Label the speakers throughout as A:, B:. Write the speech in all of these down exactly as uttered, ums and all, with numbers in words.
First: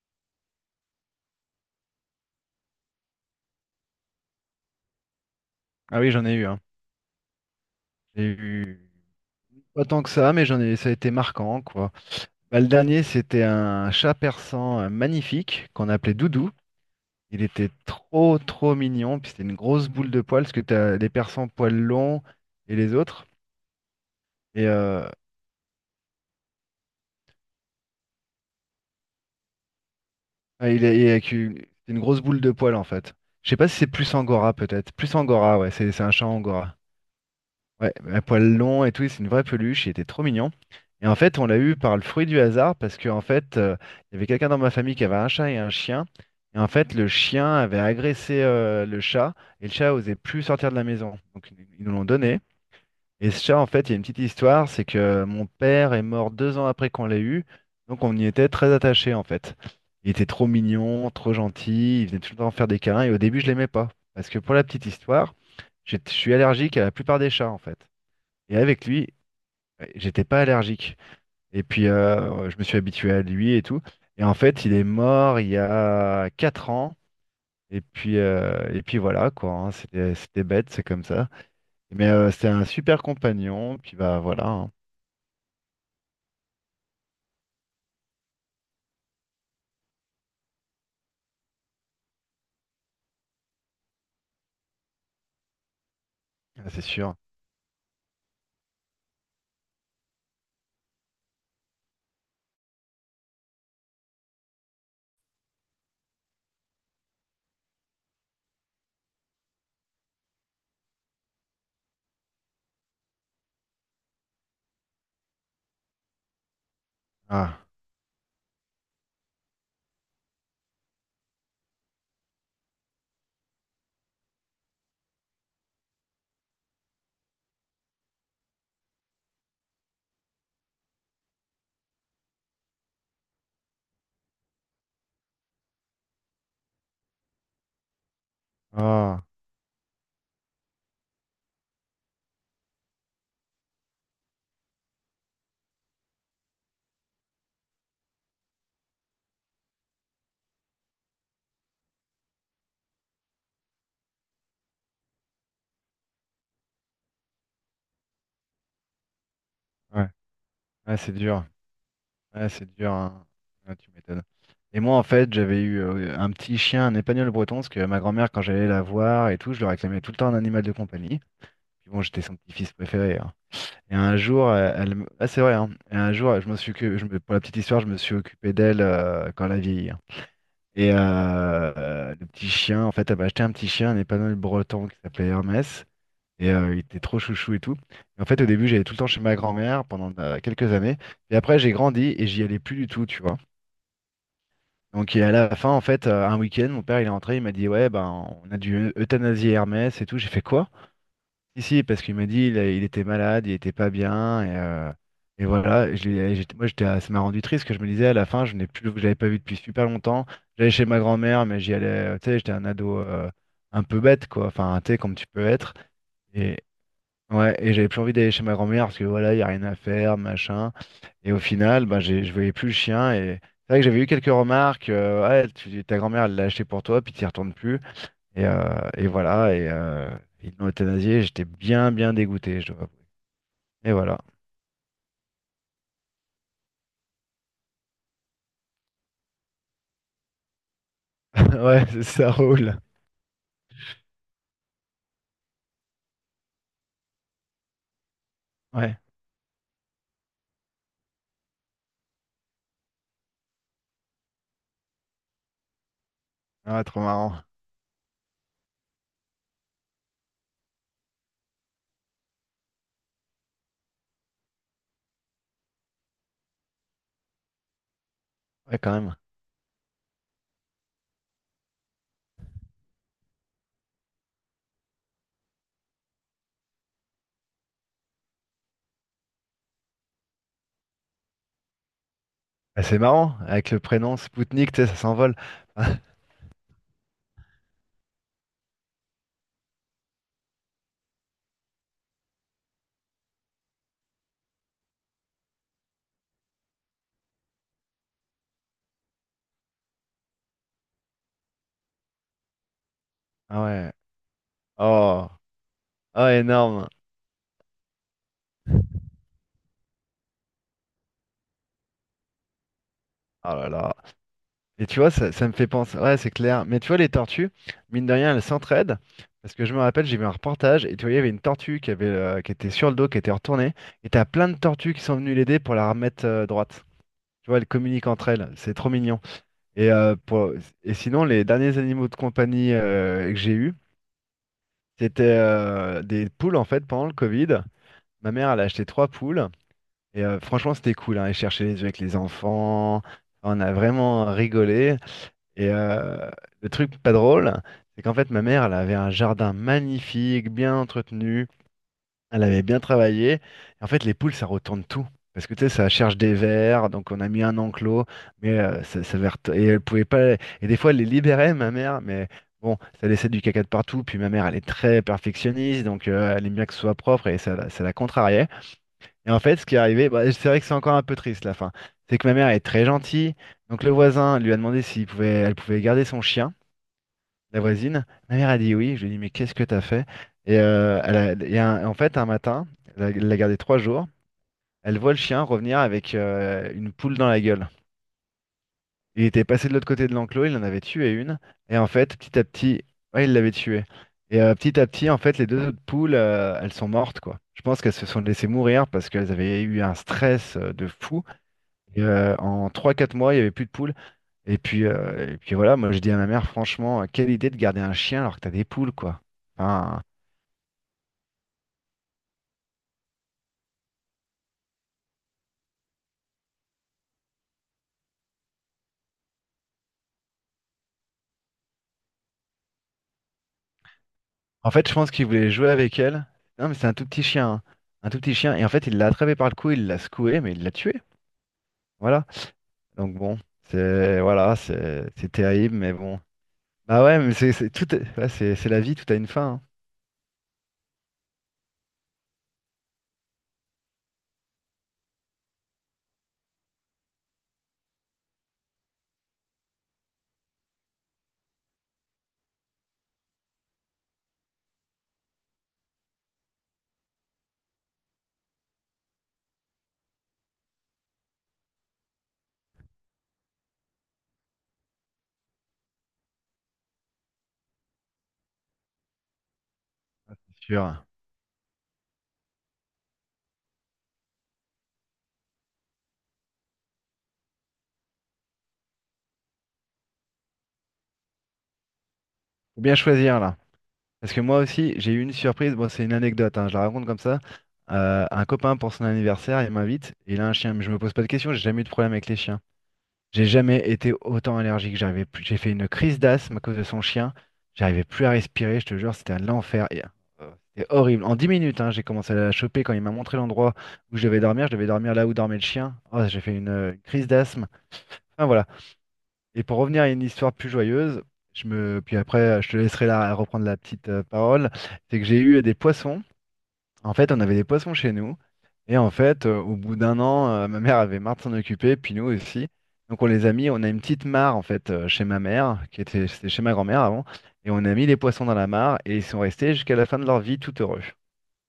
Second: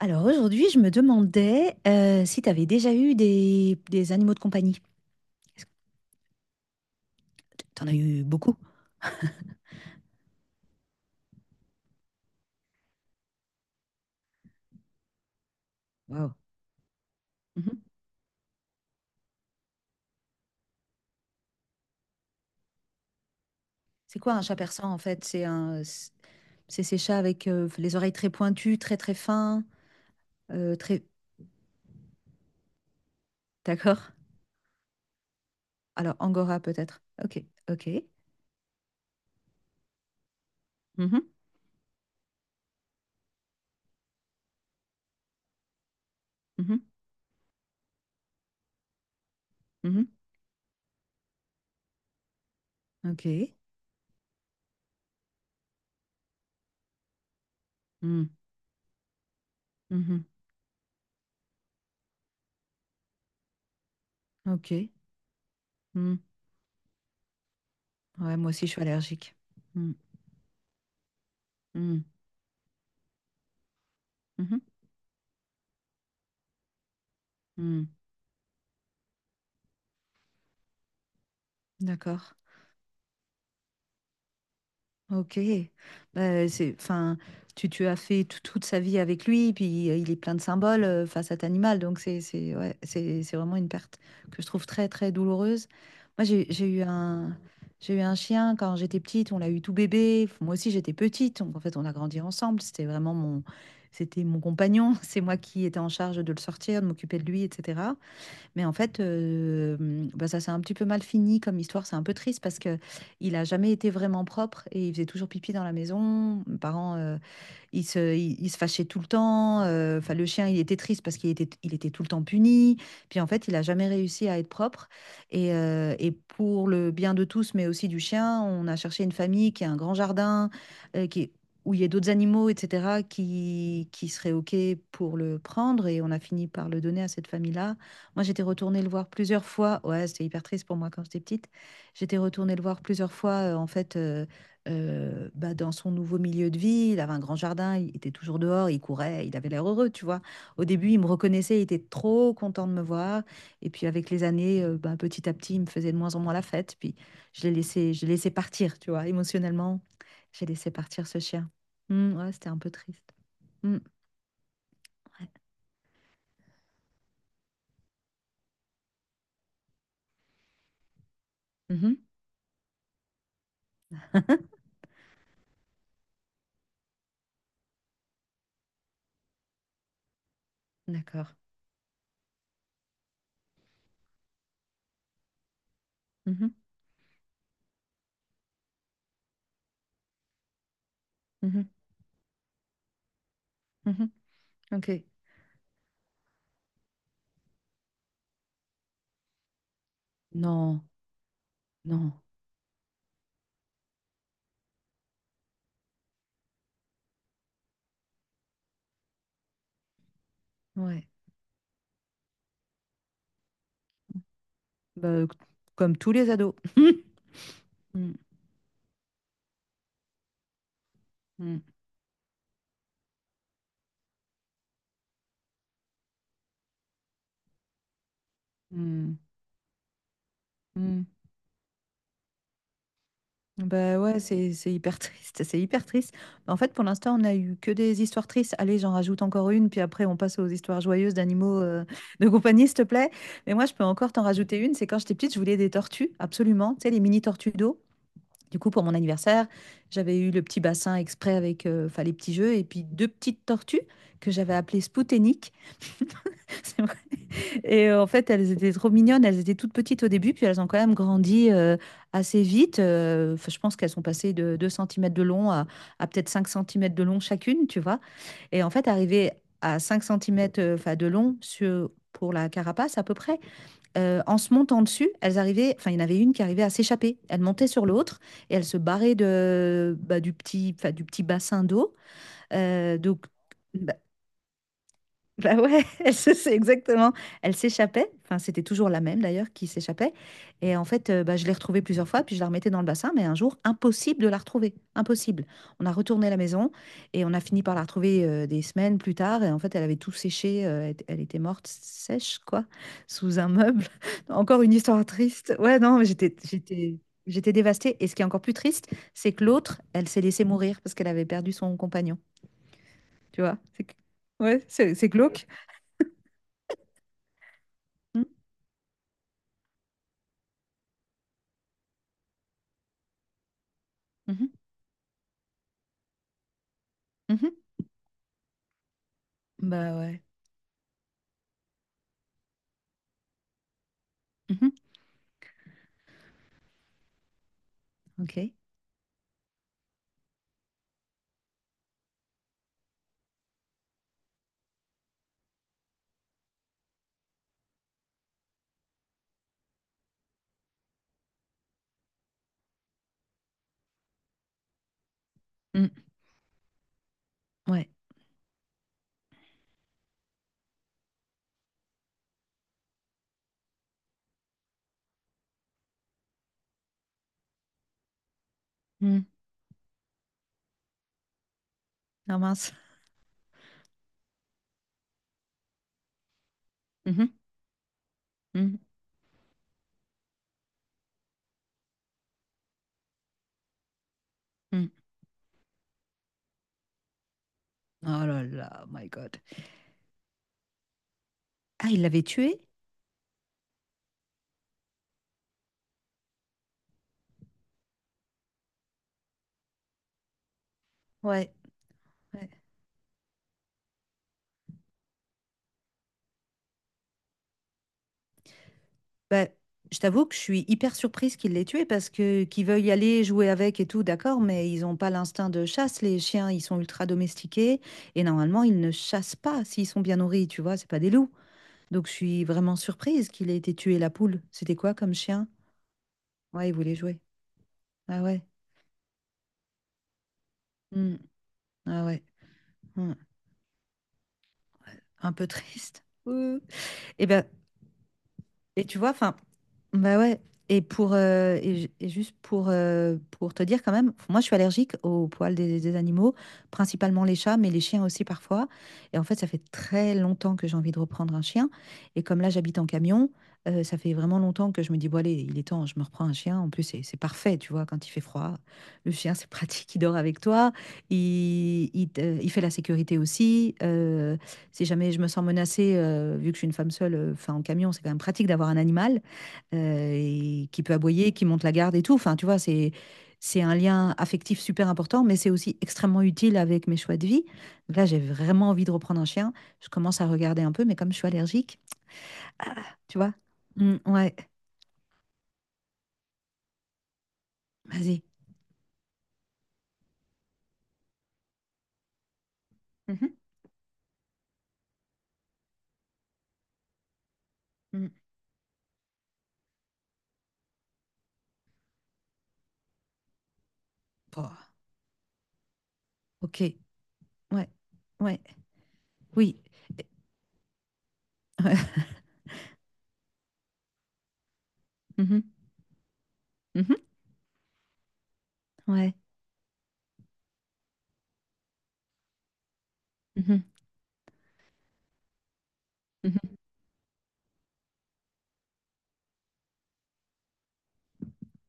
A: Alors aujourd'hui, je me demandais euh, si tu avais déjà eu des, des animaux de compagnie. Est-ce que
B: Ah oui, j'en ai eu, hein.
A: T'en as eu
B: J'ai
A: beaucoup?
B: eu pas tant que ça, mais j'en ai, ça a été marquant, quoi. Bah, le dernier, c'était un chat persan euh, magnifique qu'on appelait
A: Wow.
B: Doudou. Il était
A: Mhm.
B: trop, trop mignon. Puis c'était une grosse boule de poils, parce que t'as les persans poils longs et les autres.
A: C'est quoi un chat
B: Et
A: persan en
B: euh,
A: fait? C'est un, c'est c'est ces chats avec euh, les oreilles très pointues, très très fins,
B: ah,
A: euh,
B: il est
A: très.
B: il est avec une, c'est une grosse boule de poils, en fait. Je sais pas si c'est
A: D'accord?
B: plus Angora, peut-être. Plus Angora, ouais, c'est c'est un
A: Alors
B: chat
A: Angora
B: Angora.
A: peut-être. Ok, ok.
B: Ouais, à poil long et tout, c'est une vraie peluche, il était trop mignon. Et en
A: Mhm,
B: fait, on l'a eu par le fruit du hasard parce que en fait, euh, il y avait quelqu'un dans ma famille qui avait un chat et un chien. Et en
A: mhm,
B: fait, le chien avait agressé euh, le chat et le chat
A: mhm.
B: osait plus sortir de la maison. Donc ils ils nous l'ont donné. Et ce
A: Ok.
B: chat, en fait, il y a une petite histoire, c'est que mon père est mort deux ans après qu'on l'ait eu. Donc on
A: Mm,
B: y était très attachés en fait. Il
A: mhm.
B: était trop mignon, trop gentil, il venait tout le temps faire des câlins et au début, je l'aimais pas parce que pour la petite
A: Ok.
B: histoire, j'ai- je
A: Mm.
B: suis allergique à la plupart des chats en fait.
A: Ouais, moi
B: Et
A: aussi je suis
B: avec lui,
A: allergique.
B: ouais,
A: Mm,
B: j'étais pas allergique. Et puis,
A: mm,
B: euh, je me suis habitué à lui et tout. Et en
A: mhm,
B: fait, il est mort il y a quatre ans. Et
A: mm.
B: puis, euh, et puis voilà, quoi, hein. C'était, c'était bête, c'est comme ça. Mais
A: D'accord.
B: euh, c'était un super compagnon. Puis bah voilà, hein.
A: Ok. Bah, c'est, enfin, tu, tu as fait tout- toute sa vie avec lui, puis euh, il est plein de symboles euh, face à cet animal, donc c'est c'est ouais, c'est c'est vraiment une perte que je trouve très très douloureuse. Moi j'ai j'ai
B: Ah,
A: eu
B: c'est sûr.
A: un j'ai eu un chien quand j'étais petite, on l'a eu tout bébé. Moi aussi j'étais petite, donc en fait on a grandi ensemble. C'était vraiment mon c'était mon compagnon, c'est moi qui étais en charge de le sortir, de m'occuper de lui, et cetera. Mais en fait, heu, mmh, bah, ça s'est un petit peu mal fini comme histoire. C'est un peu triste parce que il a jamais été vraiment propre et il faisait toujours pipi dans la maison. Mes parents, euh,
B: Ah,
A: il se, il, il se fâchait tout le temps. Euh, Enfin, le chien, il était triste parce qu'il était, il était tout le temps puni. Puis en fait, il a jamais réussi à être propre. Et, euh, et pour le bien de tous, mais aussi du chien, on a cherché une famille qui a un grand jardin, euh, qui, est- où il y a d'autres animaux, et cetera, qui, qui seraient OK pour le prendre. Et on a fini par le donner à cette famille-là. Moi, j'étais retournée le voir
B: ah,
A: plusieurs fois. Ouais, c'était hyper triste pour moi quand j'étais petite. J'étais retournée le voir plusieurs fois, euh, en fait. euh, euh, bah, dans son nouveau milieu de vie, il avait un grand jardin, il était toujours dehors, il courait, il avait l'air heureux, tu vois. Au début, il me reconnaissait, il était trop content de me voir. Et puis avec les années, euh, bah, petit à petit, il me faisait de moins en moins la fête. Puis je l'ai laissé, je l'ai laissé partir, tu vois, émotionnellement,
B: ouais.
A: j'ai laissé
B: Ouais,
A: partir
B: c'est
A: ce
B: dur.
A: chien. Hmm, ouais, c'était
B: Ouais,
A: un peu
B: c'est dur,
A: triste.
B: hein. Ouais,
A: Hmm,
B: tu m'étonnes. Et moi, en
A: ouais.
B: fait, j'avais eu euh, un petit chien, un épagneul breton, parce que ma grand-mère, quand j'allais la voir et tout, je lui réclamais tout le temps un animal de compagnie. Puis
A: Mhm,
B: bon, j'étais son petit-fils préféré, hein. Et un jour, euh, elle, me- ah, c'est vrai, hein. Et un jour, je me suis, occu- je me- pour la petite histoire, je me suis occupé d'elle euh, quand elle a vieilli, hein. Et
A: d'accord.
B: euh, euh, le petit chien, en fait, elle m'a acheté un petit chien, un épanoui breton qui s'appelait Hermès. Et
A: Mhm,
B: euh, il était trop chouchou et tout. Et en fait, au début, j'allais tout le temps chez ma grand-mère pendant euh, quelques années. Et après,
A: mhm,
B: j'ai grandi et j'y allais plus du tout, tu vois.
A: mhm. Ok.
B: Donc, et à la fin, en fait, euh, un week-end, mon père, il est rentré, il m'a dit, ouais, ben, on a dû euthanasier Hermès et tout. J'ai fait quoi?
A: Non,
B: Si, si, parce qu'il
A: non,
B: m'a dit il, a- il était malade, il était pas bien, et, euh, et voilà. Je l'ai- j'étais- moi, j'étais, ça m'a rendu triste, parce que je me disais à la fin, je n'ai plus, je l'avais pas vu depuis super longtemps. J'allais chez ma
A: ouais.
B: grand-mère, mais j'y allais, euh, tu sais, j'étais un ado euh, un peu bête, quoi. Enfin, tu sais, comme
A: Bah,
B: tu
A: c-
B: peux être.
A: comme tous les ados.
B: Et ouais, et j'avais plus
A: Hmm,
B: envie d'aller chez ma grand-mère parce que voilà, il y a rien à faire, machin. Et au
A: hmm,
B: final, ben, j'ai, je voyais plus le chien. Et c'est vrai que j'avais eu quelques remarques. euh, ouais, tu- ta grand-mère elle l'a acheté pour toi, puis tu n'y retournes plus. Et, euh, et
A: hmm,
B: voilà, et euh, ils l'ont
A: hmm.
B: euthanasié, j'étais bien, bien dégoûté, je dois avouer. Et
A: Bah
B: voilà.
A: ouais, c'est c'est hyper triste, c'est hyper triste. Mais en fait, pour l'instant, on a eu que des histoires tristes. Allez, j'en rajoute encore une, puis après, on passe aux histoires joyeuses d'animaux euh,
B: Ouais, c'est
A: de
B: ça
A: compagnie, s'il
B: roule.
A: te plaît. Mais moi, je peux encore t'en rajouter une. C'est quand j'étais petite, je voulais des tortues, absolument. Tu sais, les mini tortues d'eau. Du coup, pour mon
B: Ouais,
A: anniversaire, j'avais eu le petit bassin exprès avec euh, enfin, les petits jeux et puis deux petites tortues que j'avais appelées Spouteniques.
B: Ah, trop marrant.
A: Et euh, en fait, elles étaient trop mignonnes. Elles étaient toutes petites au début, puis elles ont quand même grandi euh, assez vite. Euh, enfin, je pense qu'elles sont passées de deux centimètres de long à, à peut-être cinq centimètres de long chacune, tu vois. Et en
B: Ouais,
A: fait,
B: quand même.
A: arriver à cinq centimètres enfin, de long sur, pour la carapace à peu près, euh, en se montant dessus, elles arrivaient, enfin, il y en avait une qui arrivait à s'échapper. Elle montait sur l'autre et elle se barrait de, bah, du petit, enfin, du petit bassin d'eau.
B: Ah,
A: Euh,
B: c'est
A: donc,
B: marrant, avec le
A: bah,
B: prénom Spoutnik, tu sais, ça s'envole.
A: bah ouais, elle se- c'est exactement. Elle s'échappait, enfin c'était toujours la même d'ailleurs qui s'échappait. Et en fait, euh, bah, je l'ai retrouvée plusieurs fois, puis je la remettais dans le bassin, mais un jour, impossible de la retrouver, impossible. On a retourné à la maison et on a fini par la retrouver euh, des semaines plus tard. Et en fait, elle avait tout séché, euh, elle était elle était morte sèche, quoi, sous un
B: Ah
A: meuble.
B: ouais.
A: Encore une histoire
B: Oh,
A: triste. Ouais, non, mais
B: oh
A: j'étais,
B: énorme.
A: j'étais, j'étais dévastée. Et ce qui est encore plus triste, c'est que l'autre, elle s'est laissée mourir parce qu'elle avait perdu son compagnon. Tu
B: Oh
A: vois?
B: là
A: C'est que-
B: là.
A: Ouais,
B: Et
A: c'est
B: tu
A: c'est
B: vois, ça,
A: glauque.
B: ça me fait penser. Ouais, c'est clair. Mais tu vois, les tortues, mine de rien, elles s'entraident. Parce que je me rappelle, j'ai vu un reportage et tu vois, il y avait une tortue qui avait, euh, qui était sur le dos, qui était retournée. Et t'as
A: Mmh
B: plein
A: mh.
B: de tortues qui sont venues l'aider pour la remettre euh, droite.
A: Mmh
B: Tu
A: mh.
B: vois, elles communiquent entre elles, c'est trop mignon. Et,
A: Bah,
B: euh,
A: ouais.
B: pour- et sinon, les derniers animaux de compagnie euh, que j'ai eus,
A: Mmh mh.
B: c'était euh, des poules en fait pendant le Covid. Ma mère,
A: OK.
B: elle a acheté trois poules et euh, franchement, c'était cool. Hein. Elles cherchaient les œufs avec les enfants, on a vraiment rigolé. Et euh, le truc pas drôle, c'est qu'en fait, ma mère, elle avait un jardin magnifique, bien entretenu. Elle avait bien travaillé. En fait, les poules, ça retourne tout. Parce que tu sais, ça
A: Mmh.
B: cherche des vers, donc on a mis un
A: Ouais.
B: enclos, mais euh, ça, ça avait retou- et elle pouvait pas. Et des fois, elle les libérait, ma mère, mais bon, ça laissait du caca de partout. Puis ma mère, elle est très perfectionniste, donc euh, elle aime bien que ce soit propre et ça, la- ça la contrariait.
A: Mmh.
B: Et en fait, ce qui est arrivé, bah, c'est vrai que c'est encore un peu triste la fin. C'est que ma
A: Ah
B: mère est
A: mince.
B: très gentille, donc le voisin lui a demandé s'il pouvait, elle pouvait garder son chien
A: Mmh mh.
B: la voisine. Ma mère a dit
A: Mmh.
B: oui. Je lui ai dit, mais qu'est-ce que t'as fait? Et, euh, elle a- et un- en fait, un matin, elle a- elle l'a gardé trois jours.
A: Mmh.
B: Elle voit le chien revenir avec euh, une poule dans la gueule.
A: Oh là là, my
B: Il
A: god.
B: était passé de l'autre côté de l'enclos, il en avait tué une. Et en
A: Ah, il
B: fait,
A: l'avait
B: petit à
A: tué?
B: petit, ouais, il l'avait tué. Et euh, petit à petit, en fait, les deux autres poules, euh, elles sont mortes, quoi. Je pense qu'elles se sont laissées mourir parce qu'elles avaient eu un stress euh, de fou.
A: Ouais,
B: Et, euh,
A: ouais.
B: en trois quatre mois, il n'y avait plus de poules. Et puis, euh, et puis voilà, moi je dis à ma mère, franchement, euh, quelle idée de garder un chien alors que t'as des poules, quoi.
A: Bah, je
B: Enfin,
A: t'avoue que je suis hyper surprise qu'il l'ait tué parce que qu'ils veuillent aller jouer avec et tout, d'accord, mais ils ont pas l'instinct de chasse, les chiens, ils sont ultra domestiqués et normalement, ils ne chassent pas s'ils sont bien nourris, tu vois? C'est pas des loups. Donc, je suis vraiment surprise qu'il ait été tué, la poule.
B: en
A: C'était
B: fait,
A: quoi
B: je pense
A: comme
B: qu'il
A: chien?
B: voulait jouer avec elle.
A: Ouais,
B: Non,
A: il
B: mais c'est
A: voulait
B: un tout
A: jouer.
B: petit chien, hein. Un tout
A: Ah
B: petit
A: ouais.
B: chien. Et en fait, il l'a attrapé par le cou, il l'a secoué, mais il l'a tué.
A: Mmh. Ah ouais.
B: Voilà.
A: Mmh.
B: Donc bon, c'est voilà, c'est
A: Un
B: c'est
A: peu
B: terrible, mais
A: triste.
B: bon.
A: Ouh.
B: Bah ouais,
A: Et
B: mais
A: ben,
B: c'est c'est tout, est- ouais, c'est c'est la
A: et
B: vie,
A: tu vois,
B: tout a une
A: enfin,
B: fin, hein.
A: bah ouais. Et pour euh, et, ju- et juste pour euh, pour te dire quand même, moi je suis allergique aux poils des, des animaux, principalement les chats, mais les chiens aussi parfois. Et en fait, ça fait très longtemps que j'ai envie de reprendre un chien. Et comme là j'habite en camion, euh, ça fait vraiment longtemps que je me dis bon allez, il est temps, je me reprends un chien. En plus c'est c'est parfait, tu vois, quand il fait froid, le chien c'est pratique, il dort avec toi, il il, te- il fait la sécurité aussi. Euh, si jamais je me sens menacée, euh, vu que je suis une femme seule, euh, enfin en camion c'est quand même pratique d'avoir un animal euh,
B: C'est
A: et qui peut
B: sûr.
A: aboyer, qui monte la garde et tout. Enfin, tu vois, c'est c'est un lien affectif super important, mais c'est aussi extrêmement utile avec mes choix de vie. Donc là, j'ai vraiment envie de reprendre un chien. Je commence à regarder un peu, mais comme je suis allergique,
B: Faut bien
A: tu vois.
B: choisir là.
A: Mm,
B: Parce
A: ouais,
B: que moi aussi, j'ai eu une surprise. Bon, c'est une anecdote, hein, je la raconte comme ça.
A: vas-y.
B: Euh, un copain pour son anniversaire, il m'invite. Et Il a un chien, mais je me pose pas de questions. J'ai jamais eu de problème avec les chiens.
A: Mhm,
B: J'ai jamais été autant allergique. J'arrivais plus- J'ai fait une crise d'asthme à cause de son chien. J'arrivais
A: mm.
B: plus à respirer. Je te jure, c'était un enfer. Et, euh, C'était horrible. En dix minutes, hein, j'ai commencé à la choper quand il m'a montré l'endroit où je devais
A: Bon,
B: dormir. Je devais dormir là où dormait le chien. Oh, j'ai fait
A: ok.
B: une, euh, une crise d'asthme.
A: Ouais, ouais,
B: Enfin voilà.
A: oui.
B: Et pour revenir
A: Ouais.
B: à une histoire plus joyeuse, je me... puis après, je te laisserai la... reprendre la petite euh, parole. C'est que j'ai
A: Mhm,
B: eu des poissons.
A: mhm,
B: En fait, on avait des poissons chez nous. Et en
A: ouais.
B: fait, euh, au bout d'un an, euh, ma mère avait marre de s'en occuper, puis nous aussi. Donc on les a
A: Mhm,
B: mis, on a une petite mare en fait euh, chez ma mère, qui était, c'était
A: mhm.
B: chez ma grand-mère avant, et on a mis les poissons dans la mare et ils sont restés jusqu'à la fin de leur vie tout heureux.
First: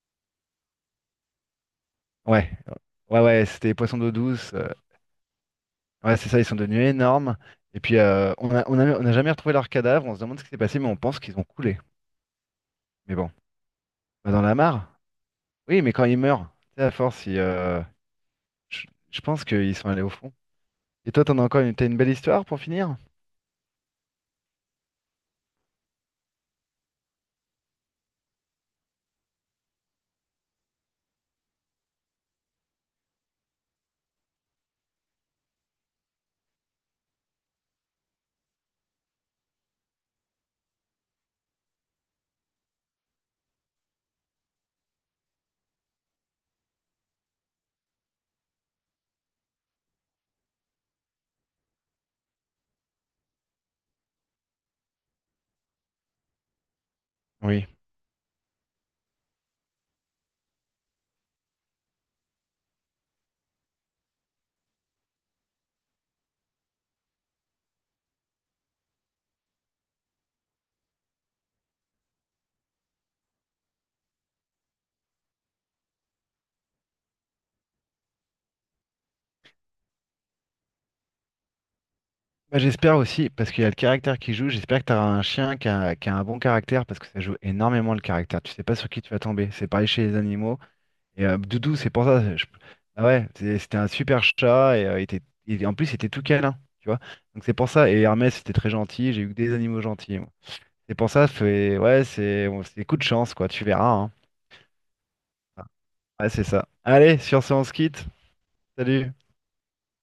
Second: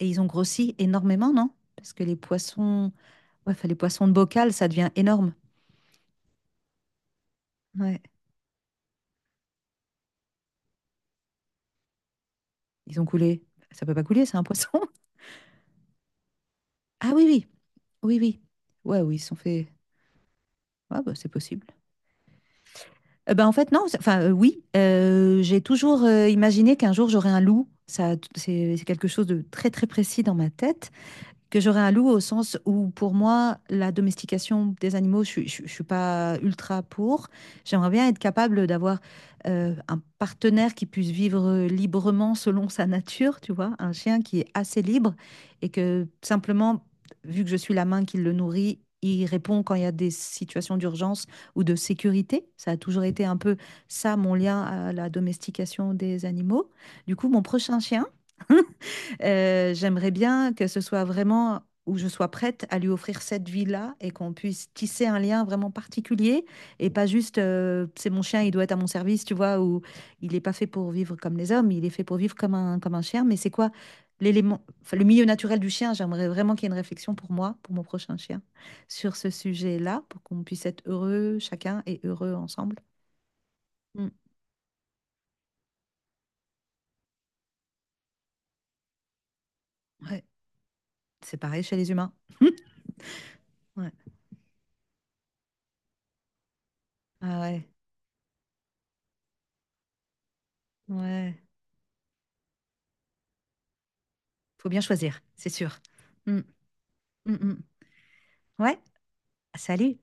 A: Et ils ont grossi énormément, non? Parce que les
B: Ouais,
A: poissons,
B: ouais, ouais,
A: ouais, enfin,
B: c'était des
A: les
B: poissons
A: poissons
B: d'eau
A: de
B: douce.
A: bocal, ça
B: euh,
A: devient énorme.
B: ouais, c'est ça, ils sont devenus énormes. Et puis
A: Ouais.
B: euh, on a, on a- on n'a jamais retrouvé leurs cadavres, on se demande ce qui s'est passé, mais on pense qu'ils ont coulé.
A: Ils ont
B: Mais bon,
A: coulé. Ça peut pas couler,
B: Bah,
A: c'est
B: dans
A: un
B: la
A: poisson.
B: mare? Oui, mais quand ils meurent, tu sais, à
A: Ah oui,
B: force, ils,
A: oui,
B: euh,
A: oui, oui.
B: je
A: Ouais, oui, ils
B: je
A: sont
B: pense
A: faits.
B: qu'ils sont allés au fond.
A: Ah
B: Et
A: bah,
B: toi,
A: c'est
B: t'en as encore
A: possible.
B: une, t'as une belle histoire pour finir?
A: Euh, bah, en fait, non, c'est- enfin, euh, oui, euh, j'ai toujours euh, imaginé qu'un jour j'aurais un loup. Ça, t- c'est c'est quelque chose de très, très précis dans ma tête que j'aurais un loup au sens où, pour moi, la domestication des animaux, je ne suis pas ultra pour. J'aimerais bien être capable d'avoir euh, un partenaire qui puisse vivre librement selon sa nature, tu vois, un chien qui est assez libre et que simplement, vu que je suis la main qui le nourrit, il répond quand il y a des situations d'urgence ou de sécurité. Ça a toujours été un peu ça, mon lien à la domestication des animaux. Du coup, mon
B: Oui.
A: prochain chien, euh, j'aimerais bien que ce soit vraiment où je sois prête à lui offrir cette vie-là et qu'on puisse tisser un lien vraiment particulier et pas juste euh, c'est mon chien, il doit être à mon service, tu vois, ou il n'est pas fait pour vivre comme les hommes, il est fait pour vivre comme un, comme un chien. Mais c'est quoi l'élément, enfin, le milieu naturel du chien? J'aimerais vraiment qu'il y ait une réflexion pour moi, pour mon prochain chien, sur ce sujet-là pour qu'on puisse être heureux chacun et heureux
B: Bah,
A: ensemble.
B: j'espère aussi, parce qu'il y a le
A: Mm.
B: caractère qui joue, j'espère que tu auras un chien qui a, qui a un bon caractère, parce que ça joue énormément le caractère. Tu sais pas sur qui tu vas tomber. C'est pareil chez les
A: Ouais,
B: animaux. Et
A: c'est
B: euh,
A: pareil
B: Doudou,
A: chez
B: c'est
A: les
B: pour
A: humains.
B: ça. je- Ah ouais, c'est- c'était un
A: Ouais.
B: super chat, et euh, il était- il- en plus, il était tout câlin, tu vois.
A: Ah
B: Donc c'est pour
A: ouais,
B: ça. Et Hermès, c'était très gentil, j'ai eu que des animaux gentils. moi. C'est pour ça,
A: ouais.
B: fait... ouais, c'est bon, c'est coup de chance, quoi, tu verras, hein.
A: Faut bien choisir, c'est sûr.
B: Ouais,
A: Mmh,
B: c'est ça. Allez,
A: mmh
B: sur ce,
A: mh.
B: on se quitte.
A: Ouais,
B: Salut.
A: salut.